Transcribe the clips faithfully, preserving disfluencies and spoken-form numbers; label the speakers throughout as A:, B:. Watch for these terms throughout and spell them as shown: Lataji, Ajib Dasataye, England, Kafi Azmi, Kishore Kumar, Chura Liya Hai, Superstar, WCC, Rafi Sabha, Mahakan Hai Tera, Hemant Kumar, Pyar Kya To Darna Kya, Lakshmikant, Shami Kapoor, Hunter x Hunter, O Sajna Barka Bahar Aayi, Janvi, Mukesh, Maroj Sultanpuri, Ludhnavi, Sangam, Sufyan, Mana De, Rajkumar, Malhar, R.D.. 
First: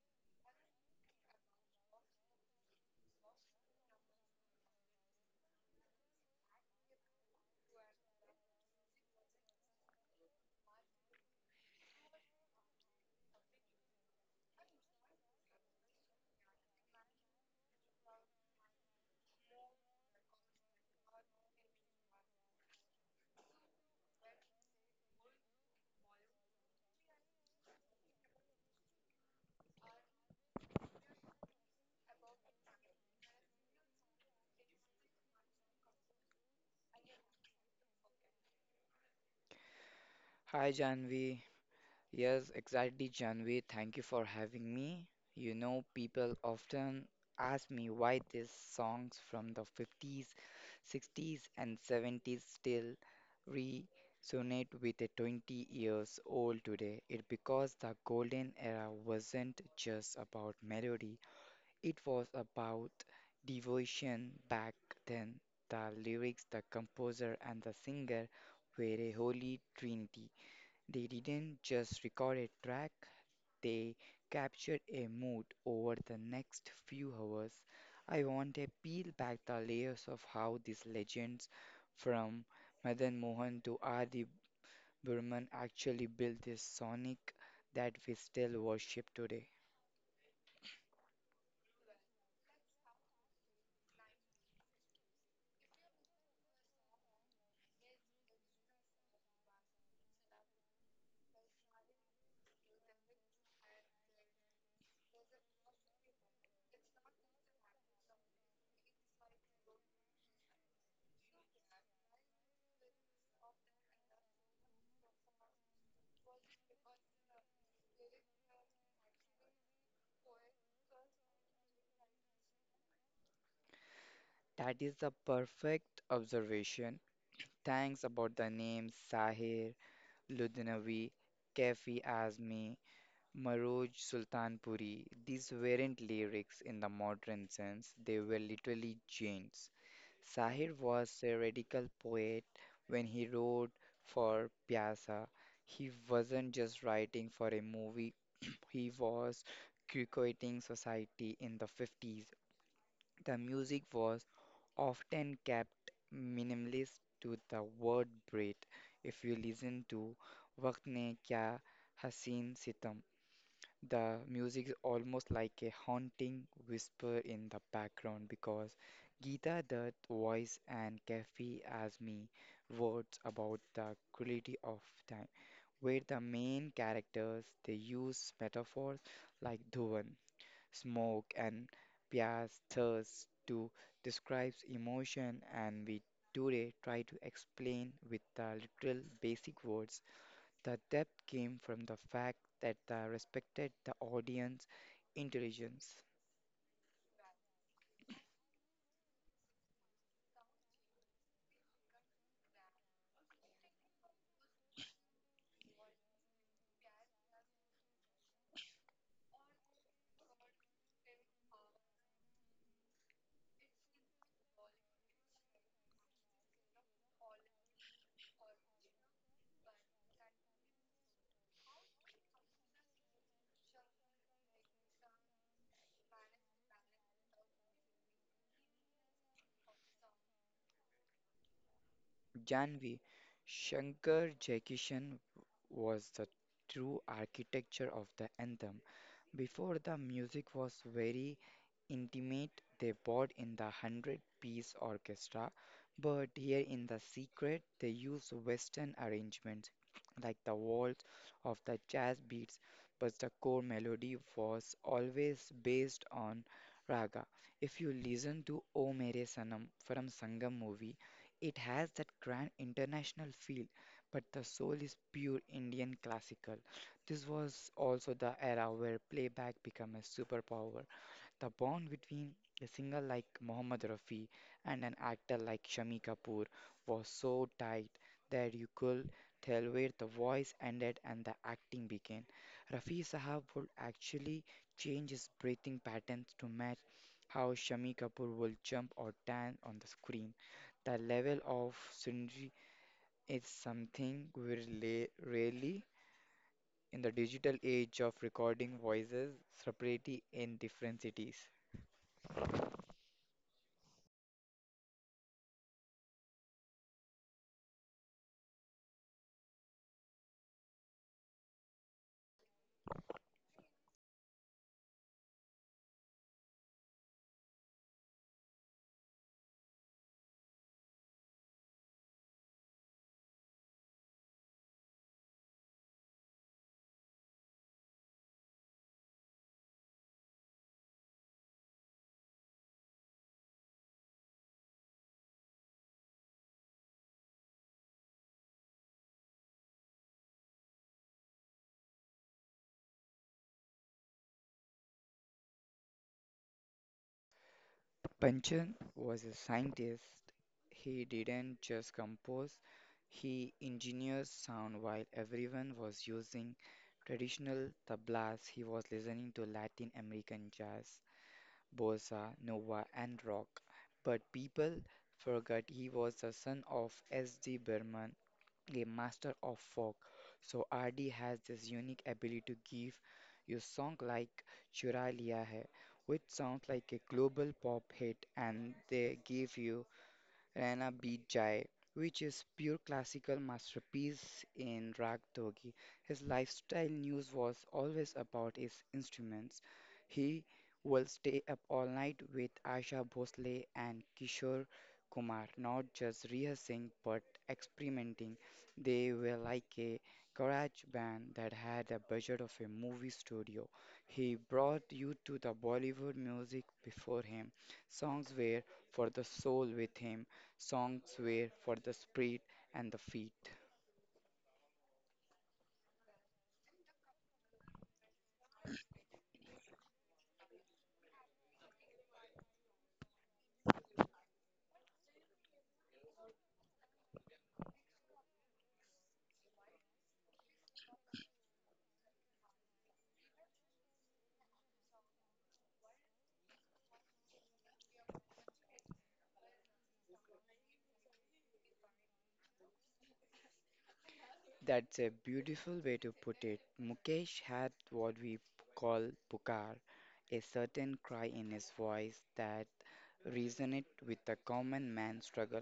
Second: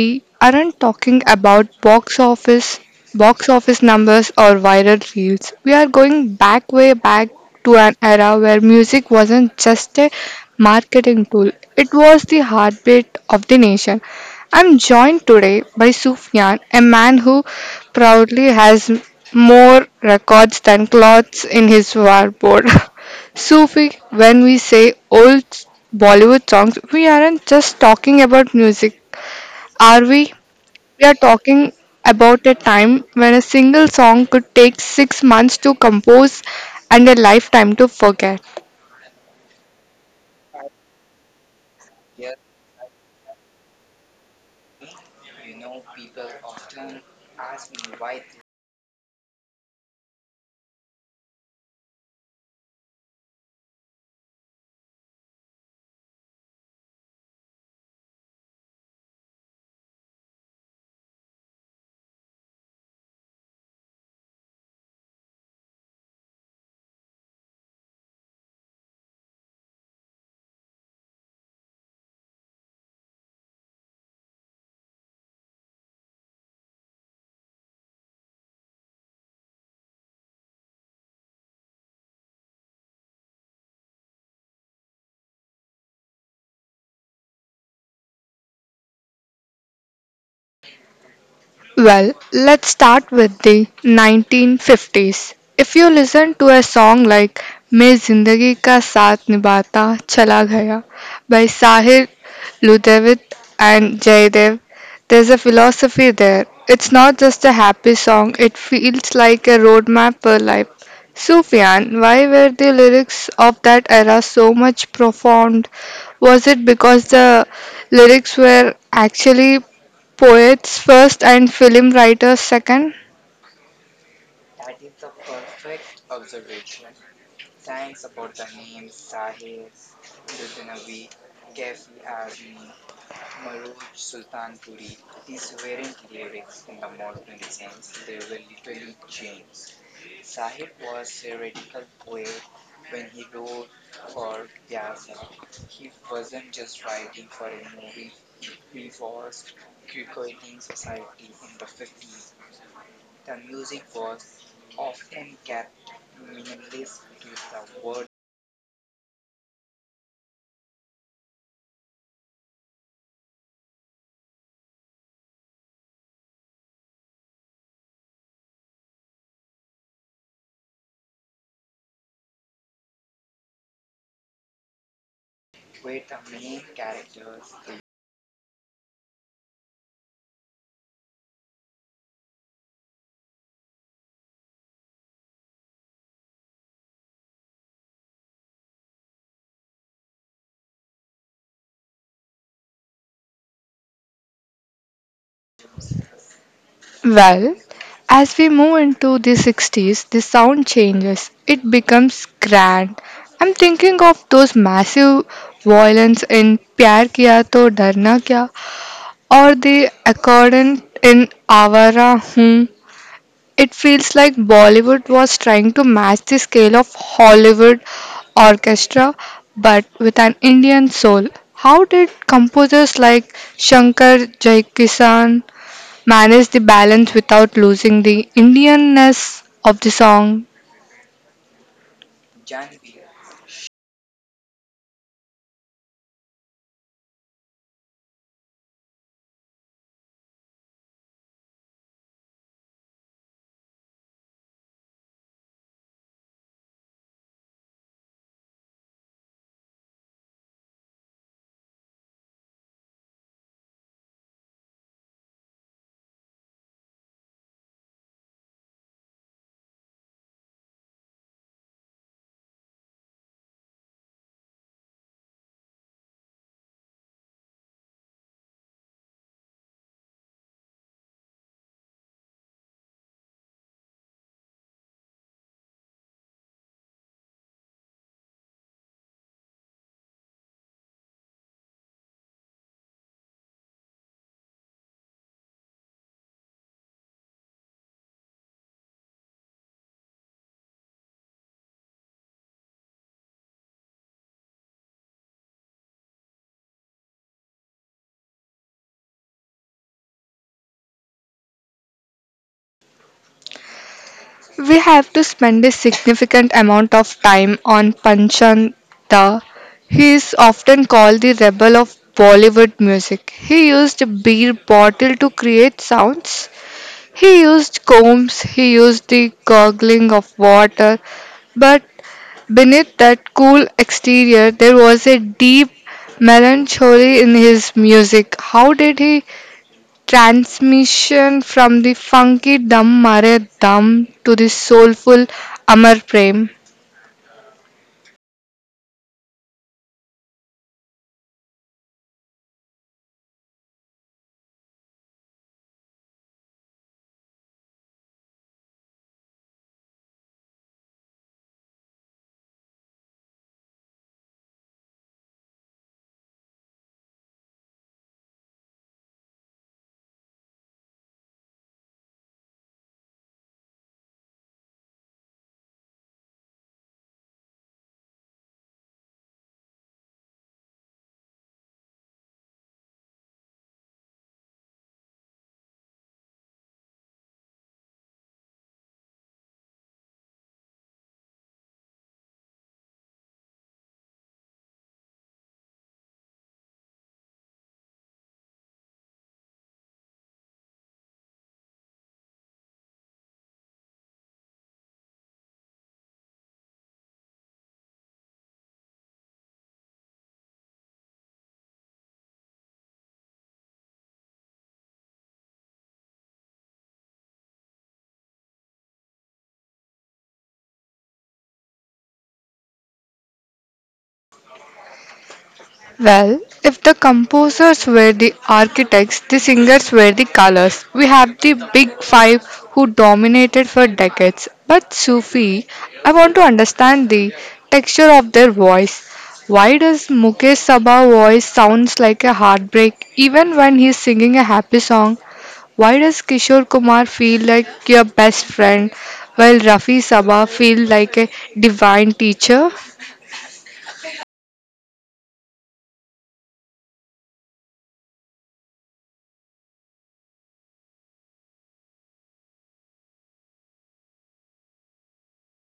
A: we aren't talking about box office box office numbers or viral reels. We are going back, way back, to an era where music wasn't just a marketing tool. It was the heartbeat of the nation. I'm joined today by Sufyan, a man who proudly has more records than clothes in his wardrobe. Sufi, when we say old Bollywood songs, we aren't just talking about music, are we? We are talking about a time when a single song could take six months to compose and a lifetime to forget.
B: Hi Janvi. Yes, exactly, Janvi. Thank you for having me. You know, people often ask me why these songs from the fifties, sixties, and seventies still resonate with a twenty years old today. It's because the golden era wasn't just about melody, it was about devotion back then. The lyrics, the composer, and the singer were a holy trinity. They didn't just record a track, they captured a mood over the next few hours. I want to peel back the layers of how these legends from Madan Mohan to Adi Burman actually built this sonic that we still worship today.
A: Well, let's start with the nineteen fifties. If you listen to a song like मैं जिंदगी का साथ निभाता चला गया by Sahir Ludavit and Jayadev, there's a philosophy there. It's not just a happy song, it feels like a roadmap for life. Sufyan, why were the lyrics of that era so much profound? Was it because the lyrics were actually poets first and film writers second?
B: That is the perfect observation. Thanks about the names Sahir, Ludhnavi, Kafi Azmi, Maroj Sultanpuri, these weren't lyrics in the modern sense, they were literally genes. Sahir was a radical poet when he wrote for Pyasa. He wasn't just writing for a movie, he was criticizing society in the fifties. The music was often kept minimalist to the word bread. If you listen to Waqt ne Kya Haseen, the music is almost like a haunting whisper in the background because Gita that voice and Kafi as me words about the quality of time, where the main characters they use metaphors like dhuan, smoke, and pyas, thirst to describe emotion, and we today try to explain with the literal basic words. The depth came from the fact that they respected the audience intelligence.
A: Well, as we move into the sixties, the sound changes. It becomes grand. I'm thinking of those massive violins in Pyar Kiya To Darna Kya or the accordion in Awara. It feels like Bollywood was trying to match the scale of Hollywood orchestra but with an Indian soul. How did composers like Shankar Jayakisan manage the balance without losing the Indianness of the song?
B: Janvi, Shankar Jaikishan was the true architecture of the anthem. Before, the music was very intimate. They bought in the one hundred piece orchestra, but here in The Secret they use Western arrangements like the waltz of the jazz beats, but the core melody was always based on raga. If you listen to O Mere Sanam from Sangam movie, it has that grand international feel, but the soul is pure Indian classical. This was also the era where playback became a superpower. The bond between a singer like Mohammed Rafi and an actor like Shami Kapoor was so tight that you could tell where the voice ended and the acting began. Rafi Sahab would actually change his breathing patterns to match how Shami Kapoor will jump or dance on the screen. The level of synergy is something we rela- rarely in the digital age of recording voices separately in different cities.
A: We have to spend a significant amount of time on Panchanda. He is often called the rebel of Bollywood music. He used a beer bottle to create sounds. He used combs, he used the gurgling of water, but beneath that cool exterior there was a deep melancholy in his music. How did he transmission from the funky Dum Mare Dum to the soulful Amar Prem?
B: Panchan was a scientist. He didn't just compose, he engineered sound while everyone was using traditional tablas. He was listening to Latin American jazz, bossa, nova, and rock. But people forgot he was the son of S. D. Burman, game master of folk. So R D has this unique ability to give you song like Chura Liya Hai, which sounds like a global pop hit, and they give you Raina beat Jai, which is pure classical masterpiece in rag dogi. His lifestyle news was always about his instruments. He will stay up all night with Asha Bhosle and Kishore Kumar, not just rehearsing but experimenting. They were like a garage band that had a budget of a movie studio. He brought you to the Bollywood music before him. Songs were for the soul. With him, songs were for the spirit and the feet.
A: Well, if the composers were the architects, the singers were the colors. We have the big five who dominated for decades. But Sufi, I want to understand the texture of their voice. Why does Mukesh Sabha voice sounds like a heartbreak even when he's singing a happy song? Why does Kishore Kumar feel like your best friend while Rafi Sabha feel like a divine teacher?
B: That's a beautiful way to put it. Mukesh had what we call pukar, a certain cry in his voice that resonated with the common man's struggle.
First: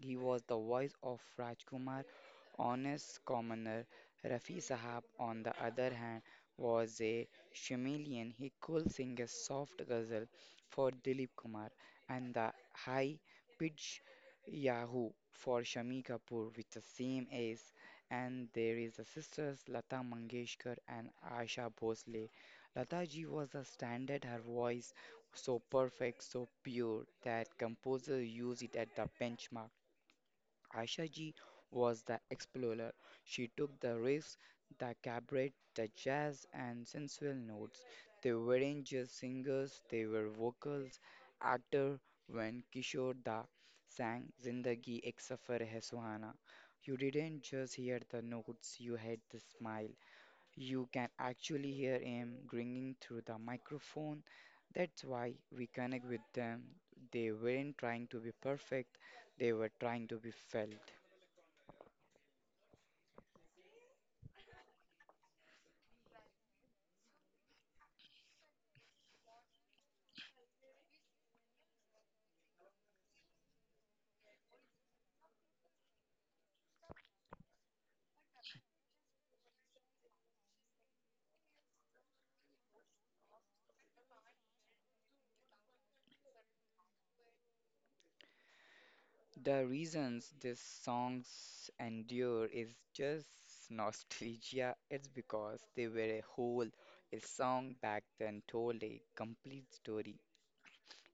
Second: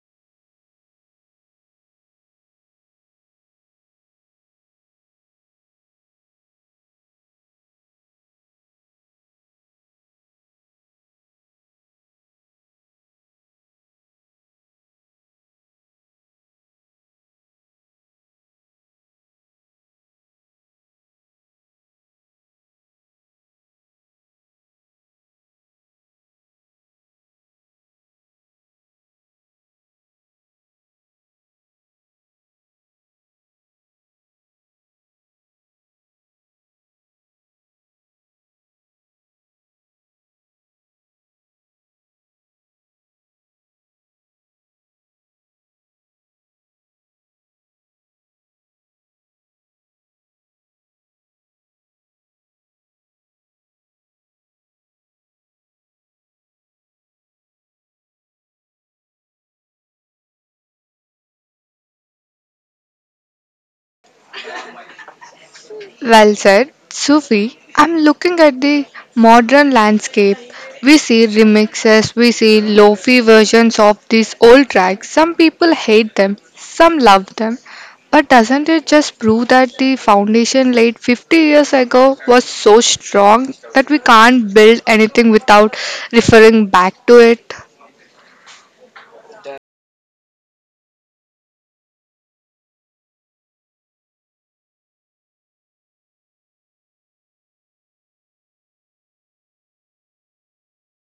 B: He was the voice of Rajkumar, honest commoner. Rafi Sahab, on the other hand, was a chameleon. He could sing a soft ghazal for Dilip Kumar and the high pitch Yahoo for Shami Kapoor with the same ace. And there is the sisters Lata Mangeshkar and Asha Bhosle. Lata ji was a standard, her voice so perfect, so pure that composers use it at the benchmark. Aisha Ji was the explorer. She took the risks, the cabaret, the jazz, and sensual notes. They weren't just singers, they were vocals, actor. When Kishore Da sang Zindagi Ek Safar Hai Suhana, you didn't just hear the notes, you had the smile. You can actually hear him ringing through the microphone. That's why we connect with them. They weren't trying to be perfect, they were trying to be felt.
A: Well said, Sufi. I'm looking at the modern landscape. We see remixes, we see lofi versions of these old tracks. Some people hate them, some love them. But doesn't it just prove that the foundation laid fifty years ago was so strong that we can't build anything without referring back to it?
B: The reasons these songs endure is just nostalgia. It's because they were a whole. A song back then told a complete story.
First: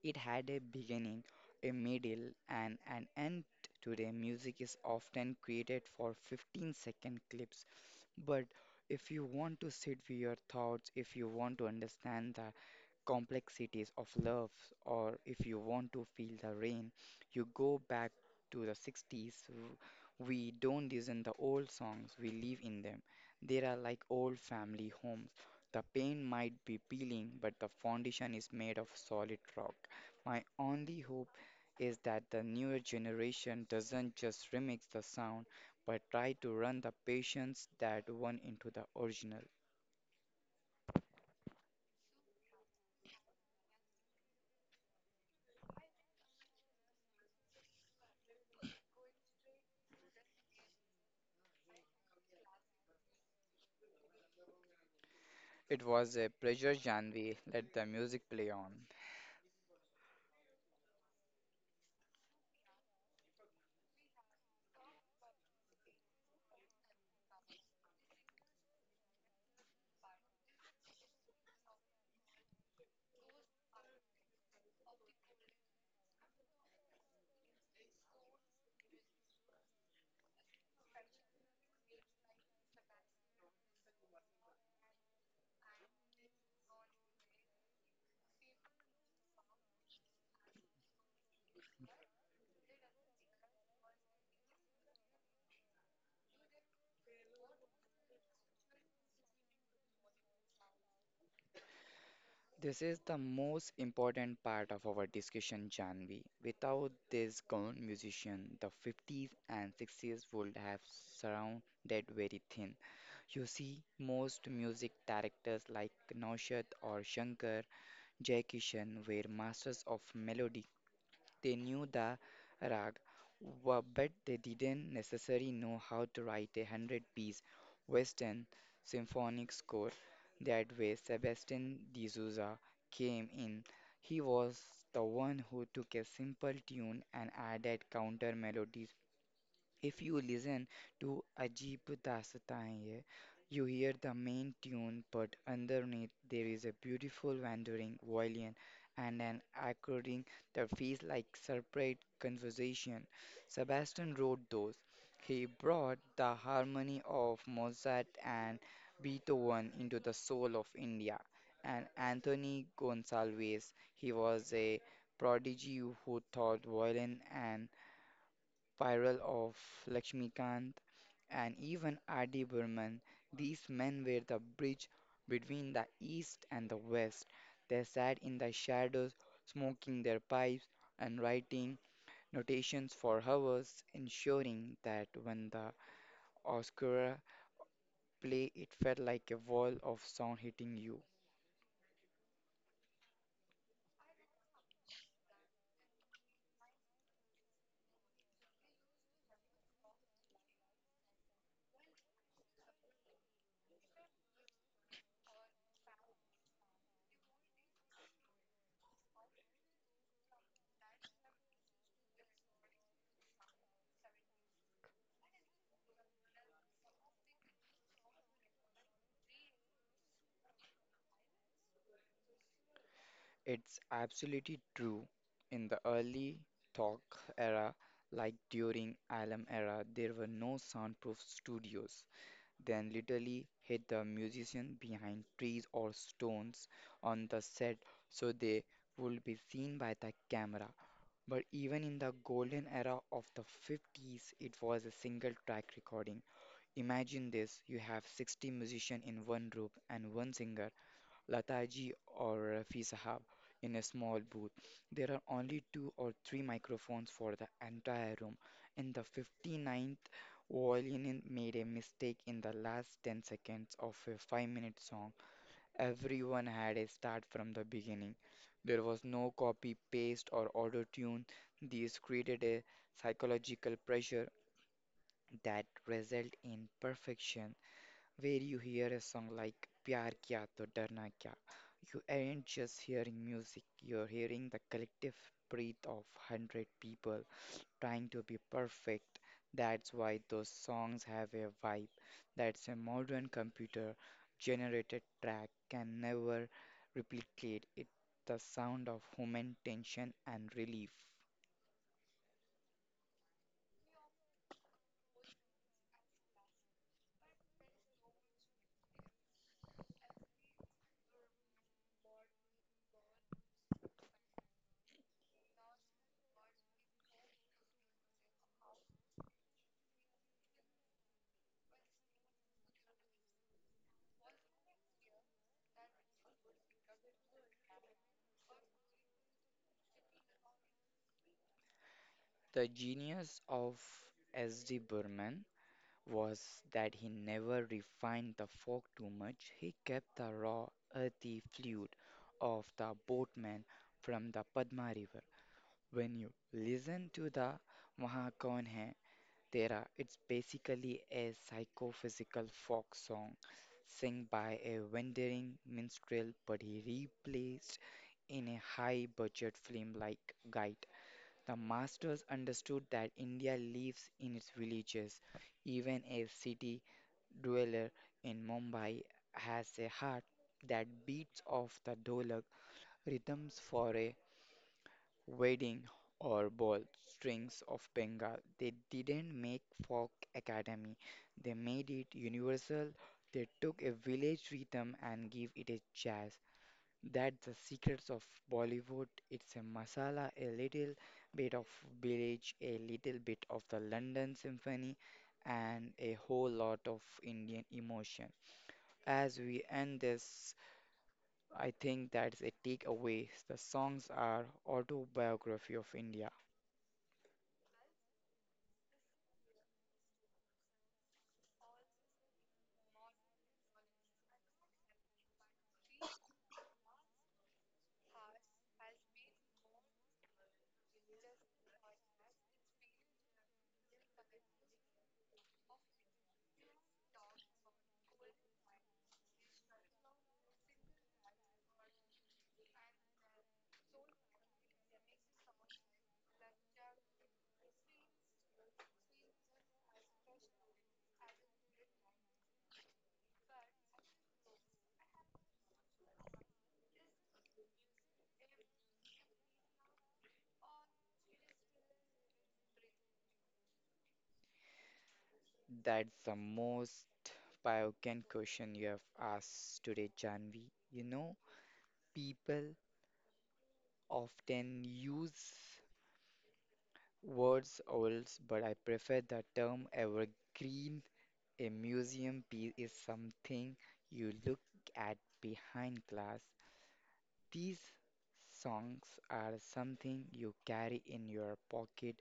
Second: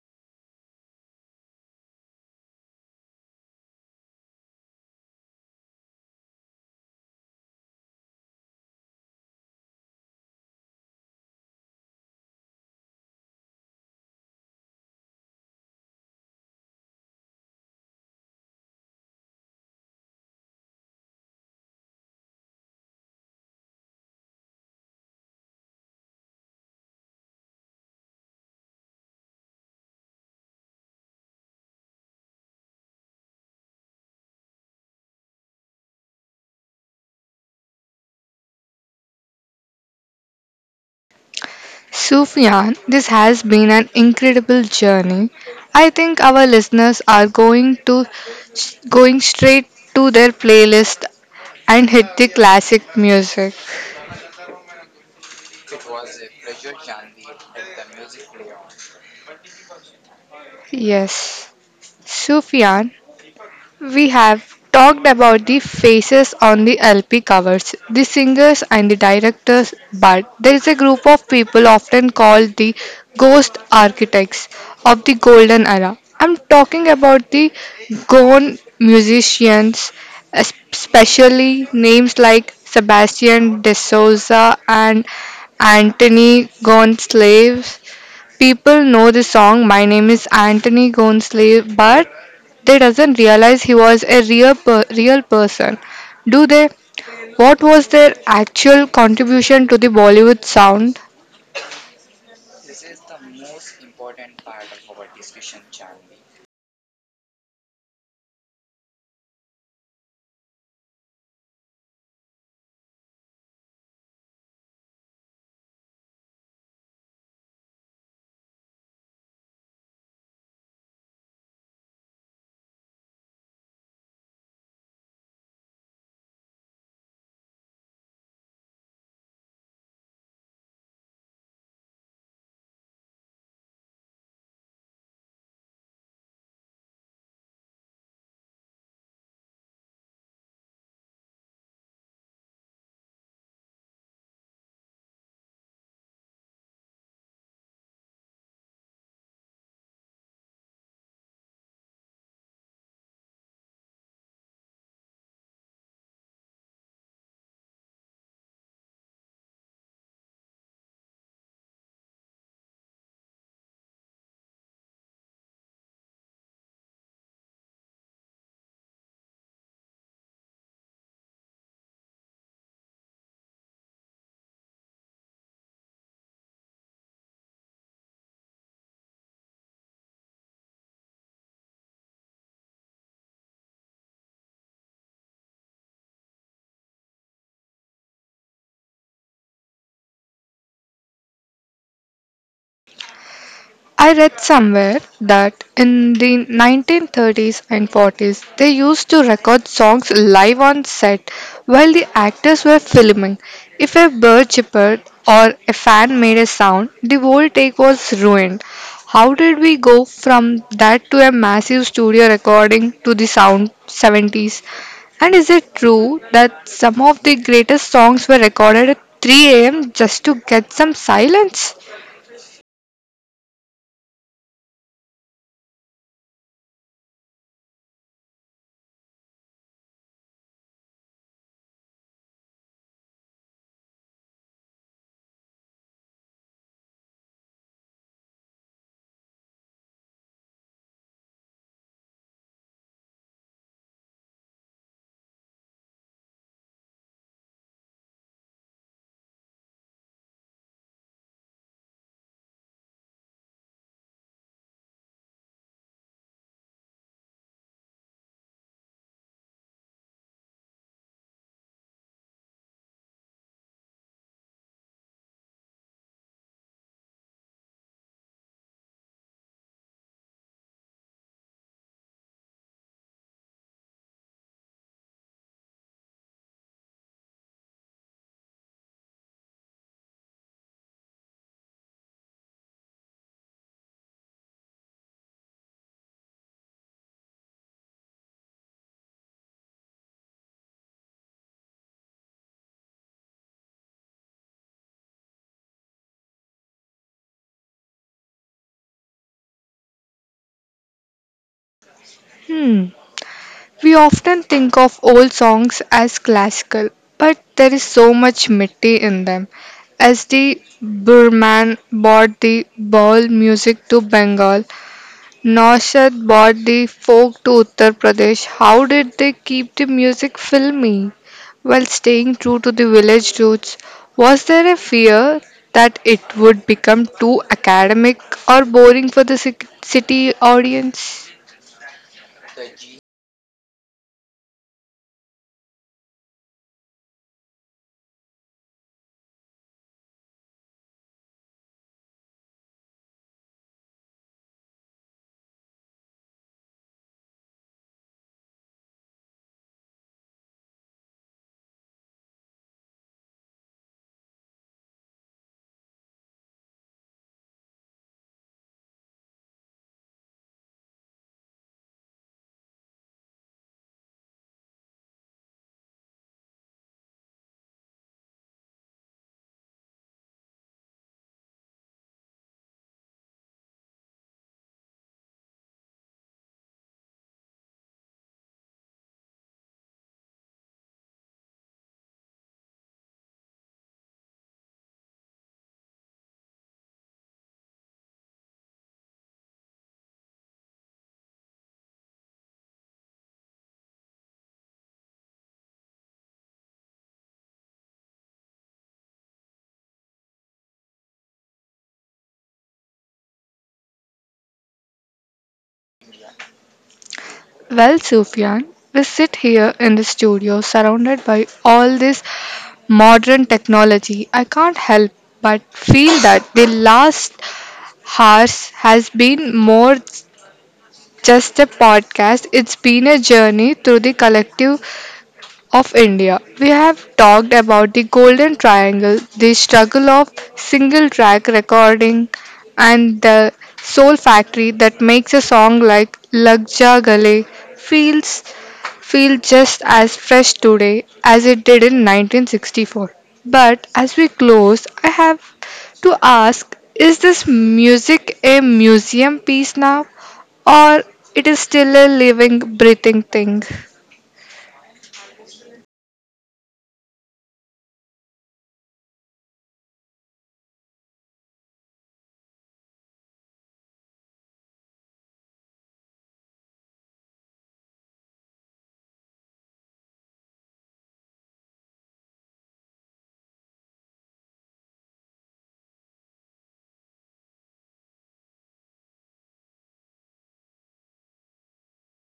B: It had a beginning, a middle, and an end. Today, music is often created for fifteen-second clips. But if you want to sit with your thoughts, if you want to understand that, complexities of love, or if you want to feel the rain, you go back to the sixties. W- We don't listen the old songs, we live in them. They are like old family homes. The paint might be peeling, but the foundation is made of solid rock. My only hope is that the newer generation doesn't just remix the sound, but try to run the patience that went into the original.
A: Sufyan, this has been an incredible journey. I think our listeners are going to going straight to their playlist and hit the classic music.
B: It was a pleasure, Janvi. Let the music play on.
A: Yes. Sufyan, we have talked about the faces on the L P covers, the singers and the directors, but there is a group of people often called the ghost architects of the golden era. I'm talking about the gone musicians, especially names like Sebastian de Souza and Anthony Gonsalves. People know the song My Name is Anthony Gonsalves, but they doesn't realize he was a real per- real person. Do they? What was their actual contribution to the Bollywood sound?
B: This is the most important part of our discussion, Janvi. Without this gone musician, the fifties and sixties would have surrounded very thin. You see, most music directors like Naushad or Shankar Jaikishan were masters of melody. They knew the rag, wa- but they didn't necessarily know how to write a one hundred-piece Western symphonic score. That way, Sebastian de Souza came in. He was the one who took a simple tune and added counter melodies. If you listen to Ajib Dasataye, you hear the main tune, but underneath there is a beautiful wandering violin and an accordion that feels like separate conversation. Sebastian wrote those. He brought the harmony of Mozart and Beethoven into the soul of India. And Anthony Gonsalves, he was a prodigy who taught violin and Spiral of Lakshmikant, and even R D. Burman, these men were the bridge between the East and the West. They sat in the shadows, smoking their pipes and writing notations for hours, ensuring that when the orchestra played, it felt like a wall of sound hitting you.
A: I read somewhere that in the nineteen thirties and forties they used to record songs live on set while the actors were filming. If a bird chirped or a fan made a sound, the whole take was ruined. How did we go from that to a massive studio recording to the sound seventies? And is it true that some of the greatest songs were recorded at three a m just to get some silence?
B: It's absolutely true. In the early talk era, like during Alem era, there were no soundproof studios. Then literally hit the musician behind trees or stones on the set so they would be seen by the camera. But even in the golden era of the fifties, it was a single track recording. Imagine this, you have sixty musicians in one room and one singer Lataji or Rafi Sahab in a small booth. There are only two or three microphones for the entire room, and the 59th violin made a mistake in the last ten seconds of a five minute song. Everyone had a start from the beginning. There was no copy, paste, or auto tune. This created a psychological pressure that result in perfection where you hear a song like Pyar Kya To Darna Kya. You aren't just hearing music, you're hearing the collective breath of one hundred people trying to be perfect. That's why those songs have a vibe. That's a modern computer generated track can never replicate it. The sound of human tension and relief.
A: Hmm. We often think of old songs as classical, but there is so much Mitti in them. As the Burman brought the Baul music to Bengal, Naushad brought the folk to Uttar Pradesh. How did they keep the music filmy while staying true to the village roots? Was there a fear that it would become too academic or boring for the ci- city audience?
B: The genius of S D. Burman was that he never refined the fork too much. He kept the raw, earthy fluid of the boatman from the Padma River. When you listen to the Mahakan Hai Tera, it's basically a psychophysical folk song sung by a wandering minstrel, but he replaced in a high-budget film like Guide. The masters understood that India lives in its villages. Even a city dweller in Mumbai has a heart that beats of the dolak rhythms for a wedding or ball strings of Bengal. They didn't make folk academy. They made it universal. They took a village rhythm and give it a jazz. That's the secrets of Bollywood. It's a masala, a little bit of village, a little bit of the London Symphony, and a whole lot of Indian emotion. As we end this, I think that's a takeaway. The songs are autobiography of India.
A: Well, Sufyan, we sit here in the studio surrounded by all this modern technology. I can't help but feel that the last hours has been more just a podcast. It's been a journey through the collective of India. We have talked about the Golden Triangle, the struggle of single track recording, and the soul factory that makes a song like Lag Ja Gale feels feel just as fresh today as it did in nineteen sixty-four. But as we close, I have to ask, is this music a museum piece now or it is still a living breathing thing?
B: That's the most poignant question you have asked today, Janvi. You know, people often use words oils, but I prefer the term evergreen. A museum piece is something you look at behind glass. These songs are something you carry in your pocket.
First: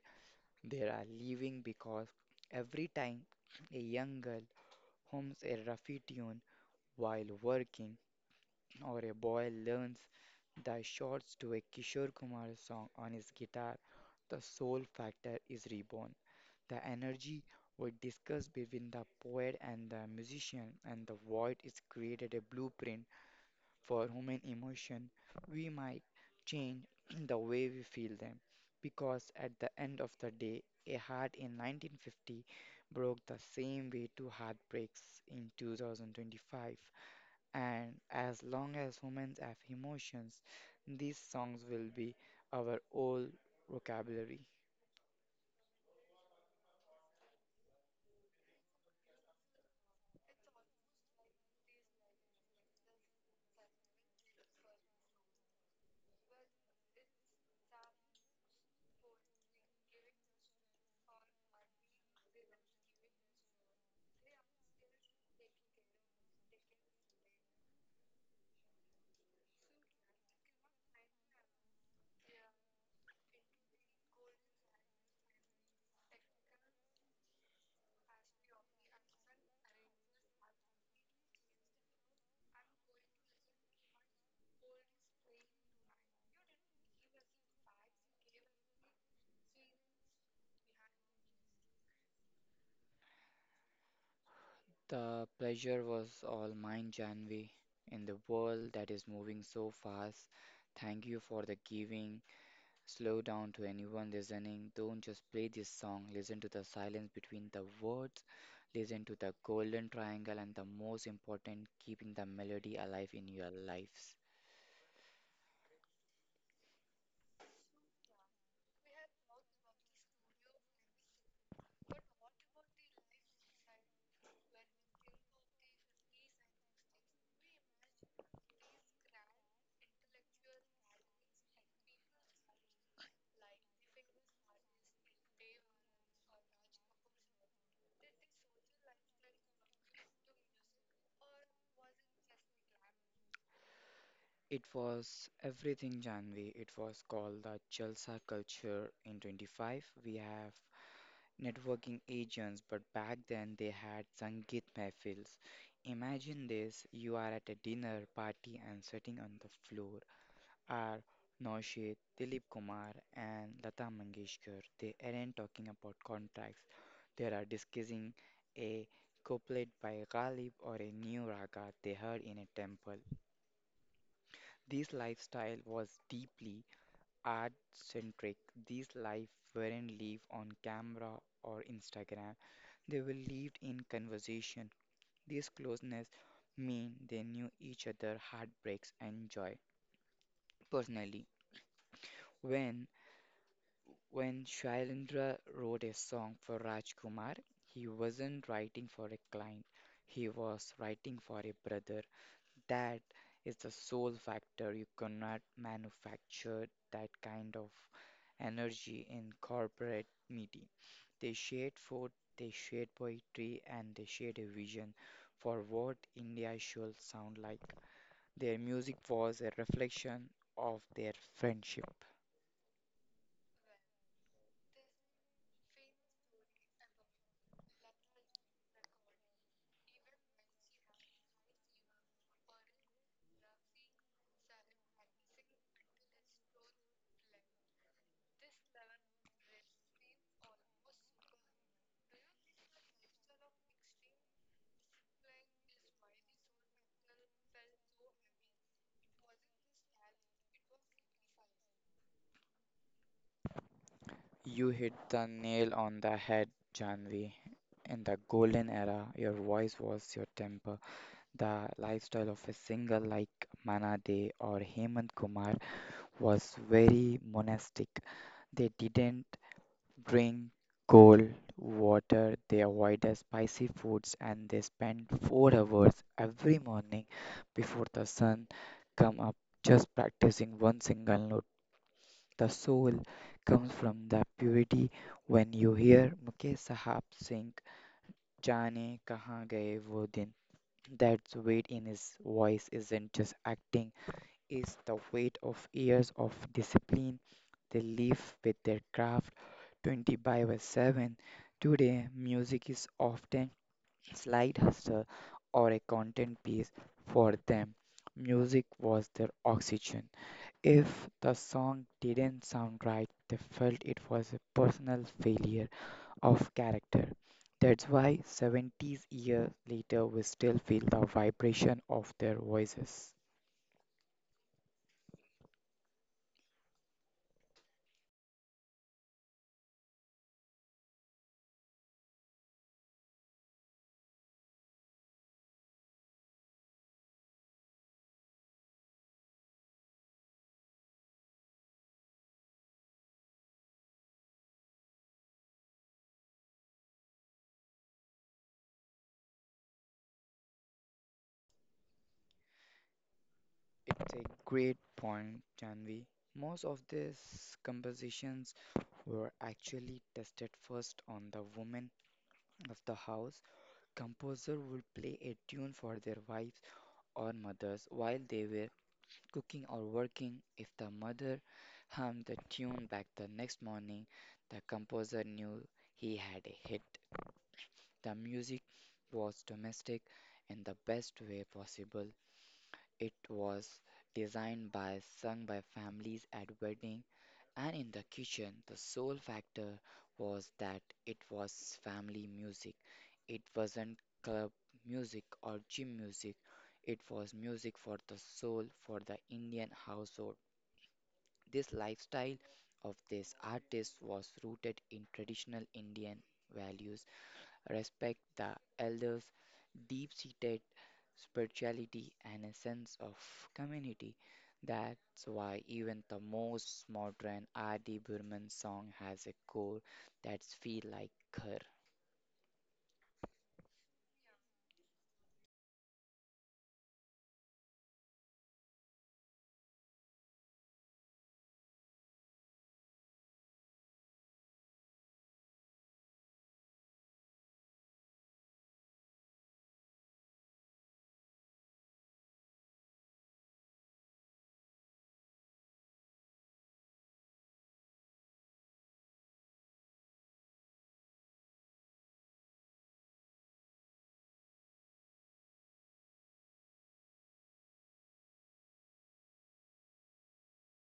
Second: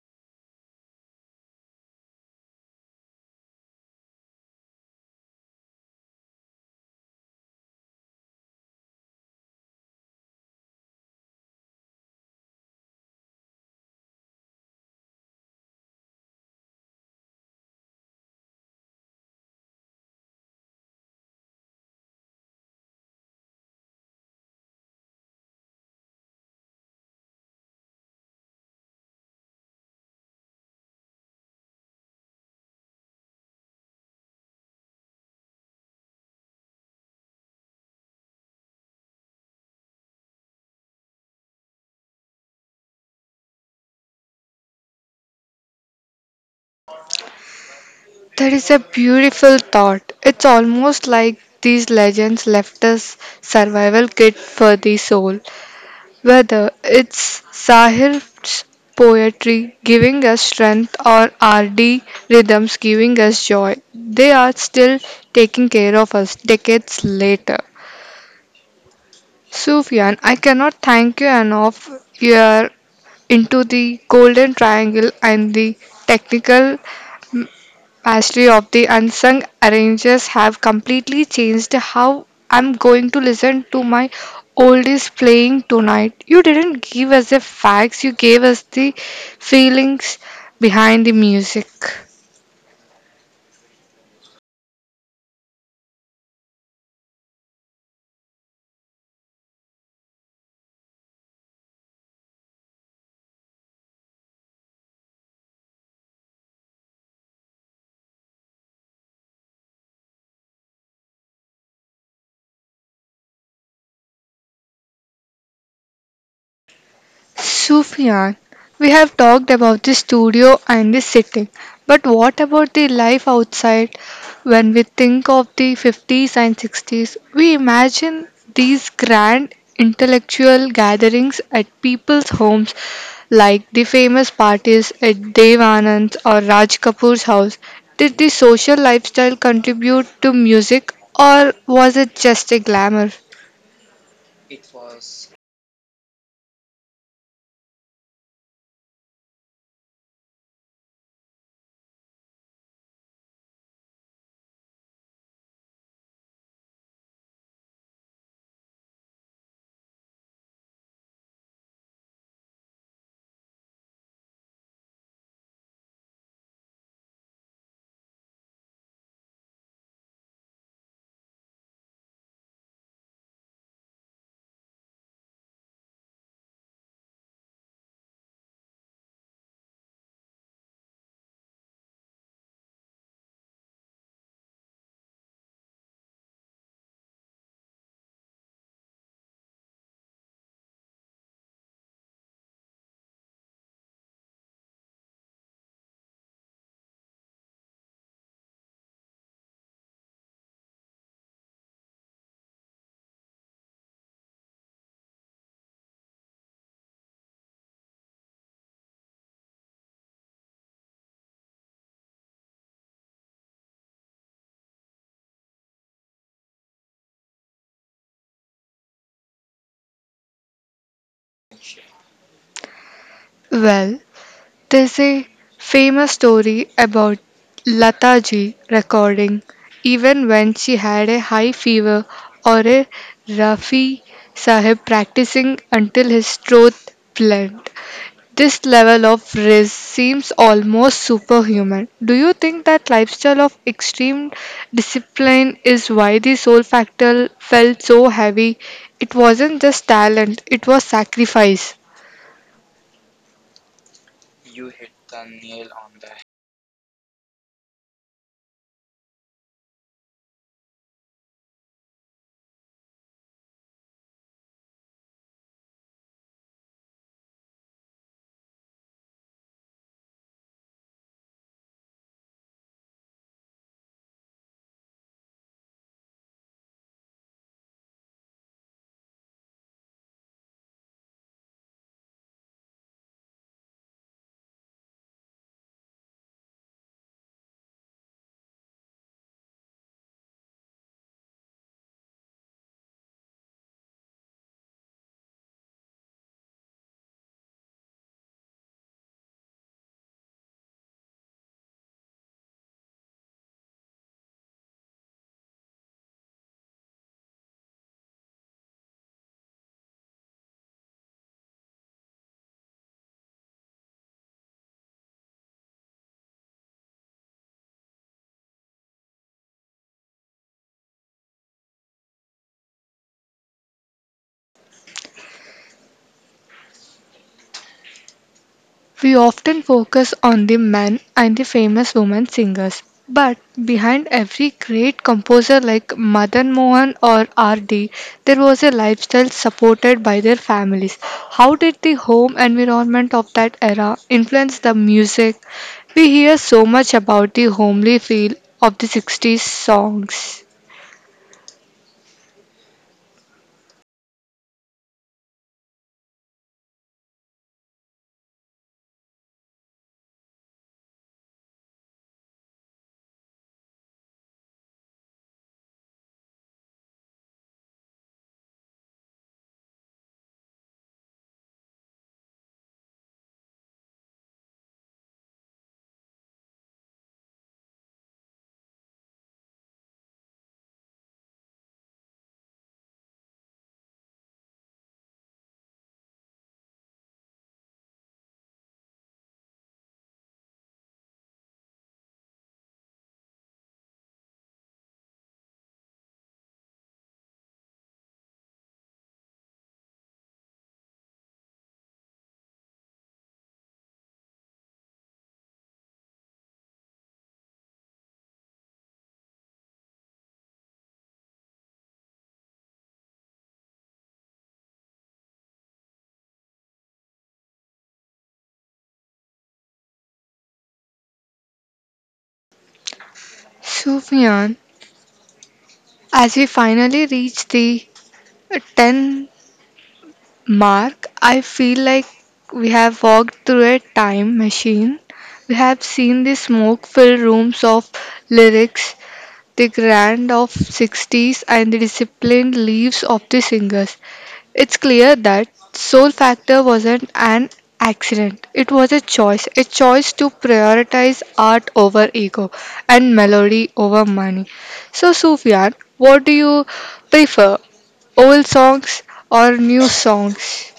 B: They are leaving because every time a young girl hums a ruffy tune while working, or a boy learns the chords to a Kishore Kumar song on his guitar, the soul factor is reborn. The energy we discuss between the poet and the musician and the void is created a blueprint for human emotion, we might change the way we feel them. Because at the end of the day, a heart in nineteen fifty broke the same way two heartbreaks in two thousand twenty-five. And as long as humans have emotions, these songs will be our old vocabulary.
A: That is a beautiful thought. It's almost like these legends left us survival kit for the soul. Whether it's sahirs' poetry giving us strength or R D rhythms giving us joy, they are still taking care of us decades later. Sufyan, I cannot thank you enough. You are into the golden triangle and the technical Pastry of the unsung arrangers have completely changed how I'm going to listen to my oldies playing tonight. You didn't give us the facts, you gave us the feelings behind the music.
B: The pleasure was all mine, Janvi. In the world that is moving so fast, thank you for the giving Slow down to anyone listening. Don't just play this song. Listen to the silence between the words. Listen to the golden triangle and the most important, keeping the melody alive in your lives.
A: Sufyan, we have talked about the studio and the setting, but what about the life outside? When we think of the fifties and sixties, we imagine these grand intellectual gatherings at people's homes, like the famous parties at Dev Anand's or Raj Kapoor's house. Did the social lifestyle contribute to music, or was it just a glamour?
B: It was everything, Janvi. It was called the Jalsa culture in twenty-five. We have networking agents, but back then they had Sangeet Mehfils. Imagine this, you are at a dinner party and sitting on the floor. Are Naushad, Dilip Kumar, and Lata Mangeshkar. They aren't talking about contracts, they are discussing a couplet by Ghalib or a new raga they heard in a temple. This lifestyle was deeply art centric. These life weren't live on camera or Instagram, they were lived in conversation. This closeness mean they knew each other heartbreaks and joy personally when When Shailendra wrote a song for Rajkumar, he wasn't writing for a client, he was writing for a brother. That is the soul factor. You cannot manufacture that kind of energy in corporate meeting. They shared food, they shared poetry, and they shared a vision for what India should sound like. Their music was a reflection of their friendship.
A: Well, there's a famous story about Lataji recording even when she had a high fever or a Rafi Sahib practicing until his throat bled. This level of risk seems almost superhuman. Do you think that lifestyle of extreme discipline is why the soul factor felt so heavy? It wasn't just talent, it was sacrifice.
B: You hit the nail on the head, Janvi. In the golden era, your voice was your temper. The lifestyle of a singer like Mana De or Hemant Kumar was very monastic. They didn't drink cold water, they avoided spicy foods, and they spent four hours every morning before the sun come up just practicing one single note the soul comes from the purity. When you hear Mukesh Sahab sing Jaane Kahan Gaye Wo Din, that weight in his voice isn't just acting, it's the weight of years of discipline. They live with their craft twenty by seven. Today, music is often slide hustle or a content piece for them. Music was their oxygen. If the song didn't sound right, they felt it was a personal failure of character. That's why seventies years later we still feel the vibration of their voices.
A: We often focus on the men and the famous women singers, but behind every great composer like Madan Mohan or R D, there was a lifestyle supported by their families. How did the home environment of that era influence the music? We hear so much about the homely feel of the sixties songs.
B: It's a great point, Janvi. Most of these compositions were actually tested first on the women of the house. Composer would play a tune for their wives or mothers while they were cooking or working. If the mother hummed the tune back the next morning, the composer knew he had a hit. The music was domestic in the best way possible. It was designed by, sung by families at wedding and in the kitchen. The sole factor was that it was family music. It wasn't club music or gym music. It was music for the soul, for the Indian household. This lifestyle of this artist was rooted in traditional Indian values, respect the elders, deep seated spirituality, and a sense of community. That's why even the most modern R D. Burman song has a core that's feel like her.
A: Sufyan, as we finally reach the ten Mark, I feel like we have walked through a time machine. We have seen the smoke filled rooms of lyrics, the grand of sixties, and the disciplined leaves of the singers. It's clear that Soul Factor wasn't an accident, it was a choice, a choice to prioritize art over ego and melody over money. So, Sufyan, what do you prefer? Old songs or new songs?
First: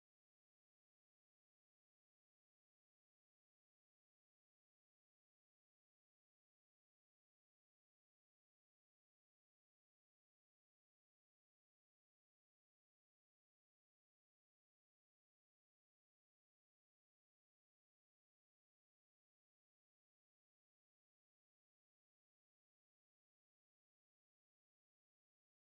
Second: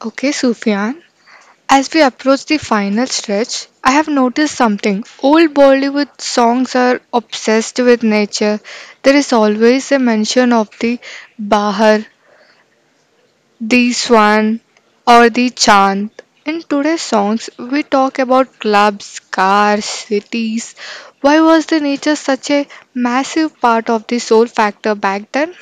A: Okay, Sufyan. As we approach the final stretch, I have noticed something. Old Bollywood songs are obsessed with nature. There is always a mention of the bahar, the swan, or the chant. In today's songs, we talk about clubs, cars, cities. Why was the nature such a massive part of the soul factor back then?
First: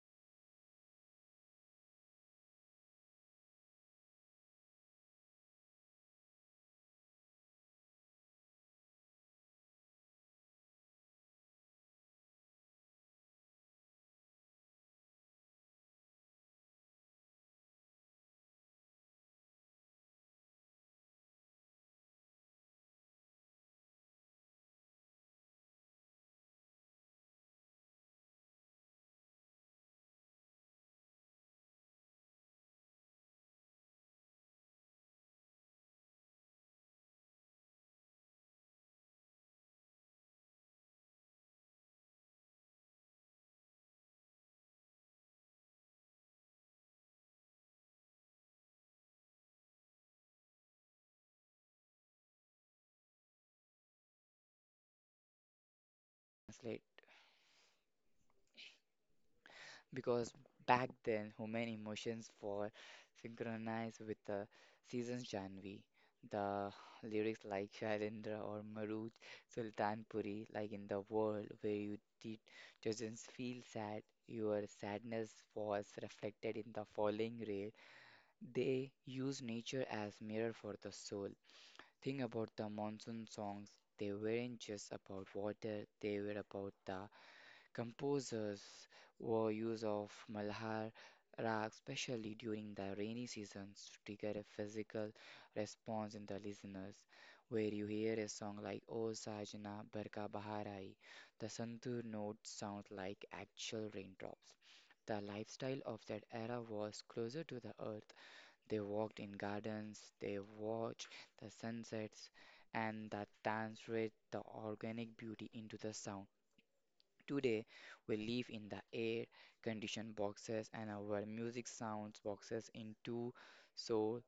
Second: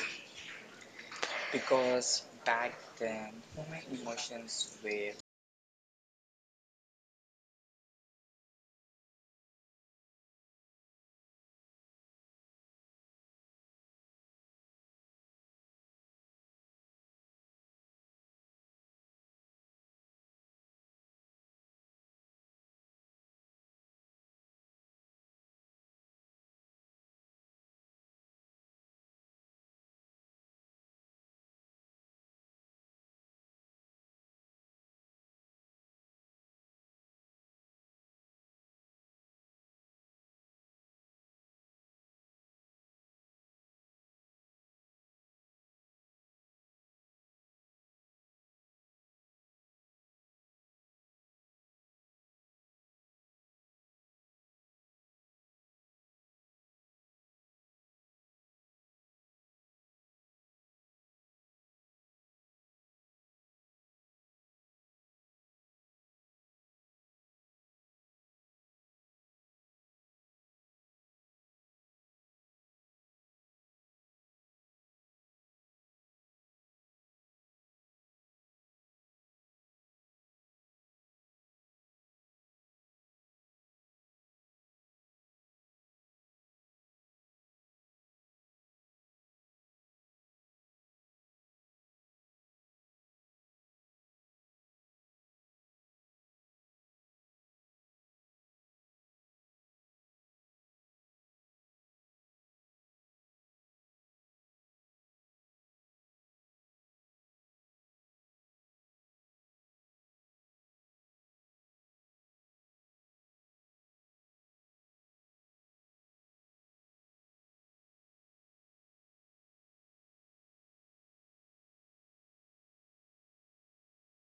B: Translate. Because back then, human emotions were synchronized with the season's Janvi. The lyrics like Shailendra or Maruj Sultanpuri, like in the world where you did doesn't feel sad, your sadness was reflected in the falling rain. They use nature as mirror for the soul. Think about the monsoon songs. They weren't just about water, they were about the Composers were use of Malhar rag, especially during the rainy seasons, to trigger a physical response in the listeners, where you hear a song like O Sajna Barka Bahar Aayi. The santur notes sound like actual raindrops. The lifestyle of that era was closer to the earth. They walked in gardens, they watched the sunsets, and that danced with the organic beauty into the sound. Today, we live in the air conditioned boxes, and our music sounds boxes into soul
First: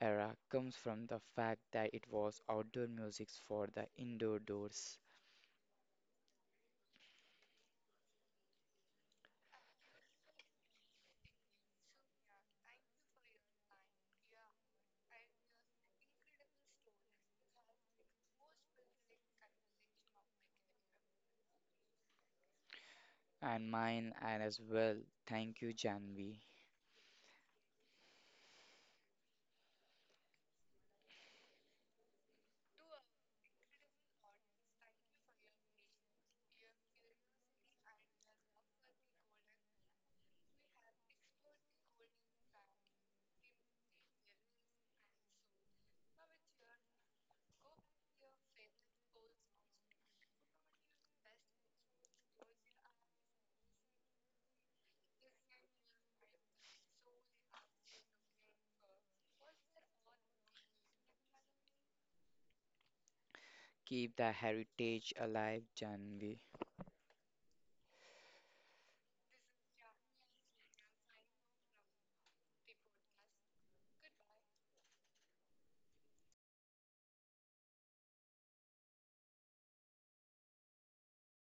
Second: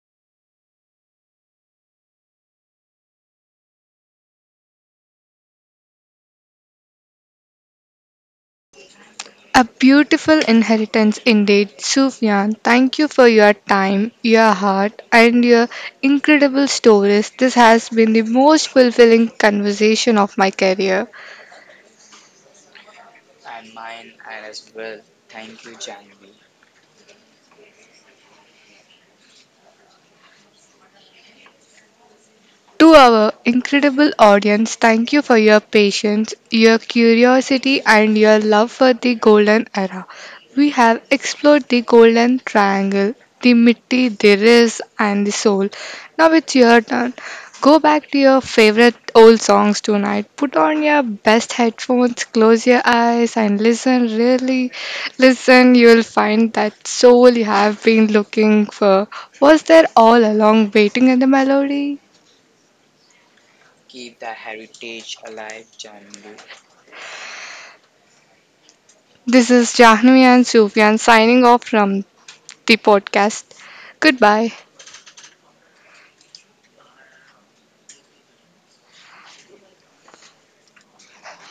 B: era comes from the fact that it was outdoor music for the indoor doors
A: A beautiful inheritance indeed, Sufyan. Thank you for your time, your heart, and your incredible stories. This has been the most fulfilling conversation of my career.
B: and mine and as well. Thank you, Janvi.
A: To our incredible audience, thank you for your patience, your curiosity, and your love for the Golden Era. We have explored the Golden Triangle, the Mitti, the Riz, and the Soul. Now it's your turn. Go back to your favorite old songs tonight. Put on your best headphones, close your eyes, and listen. Really listen, you'll find that soul you have been looking for was there all along, waiting in the melody.
B: Keep the heritage alive, Janvi.
A: This is Jahnvi and Sufyan signing off from the podcast. Goodbye.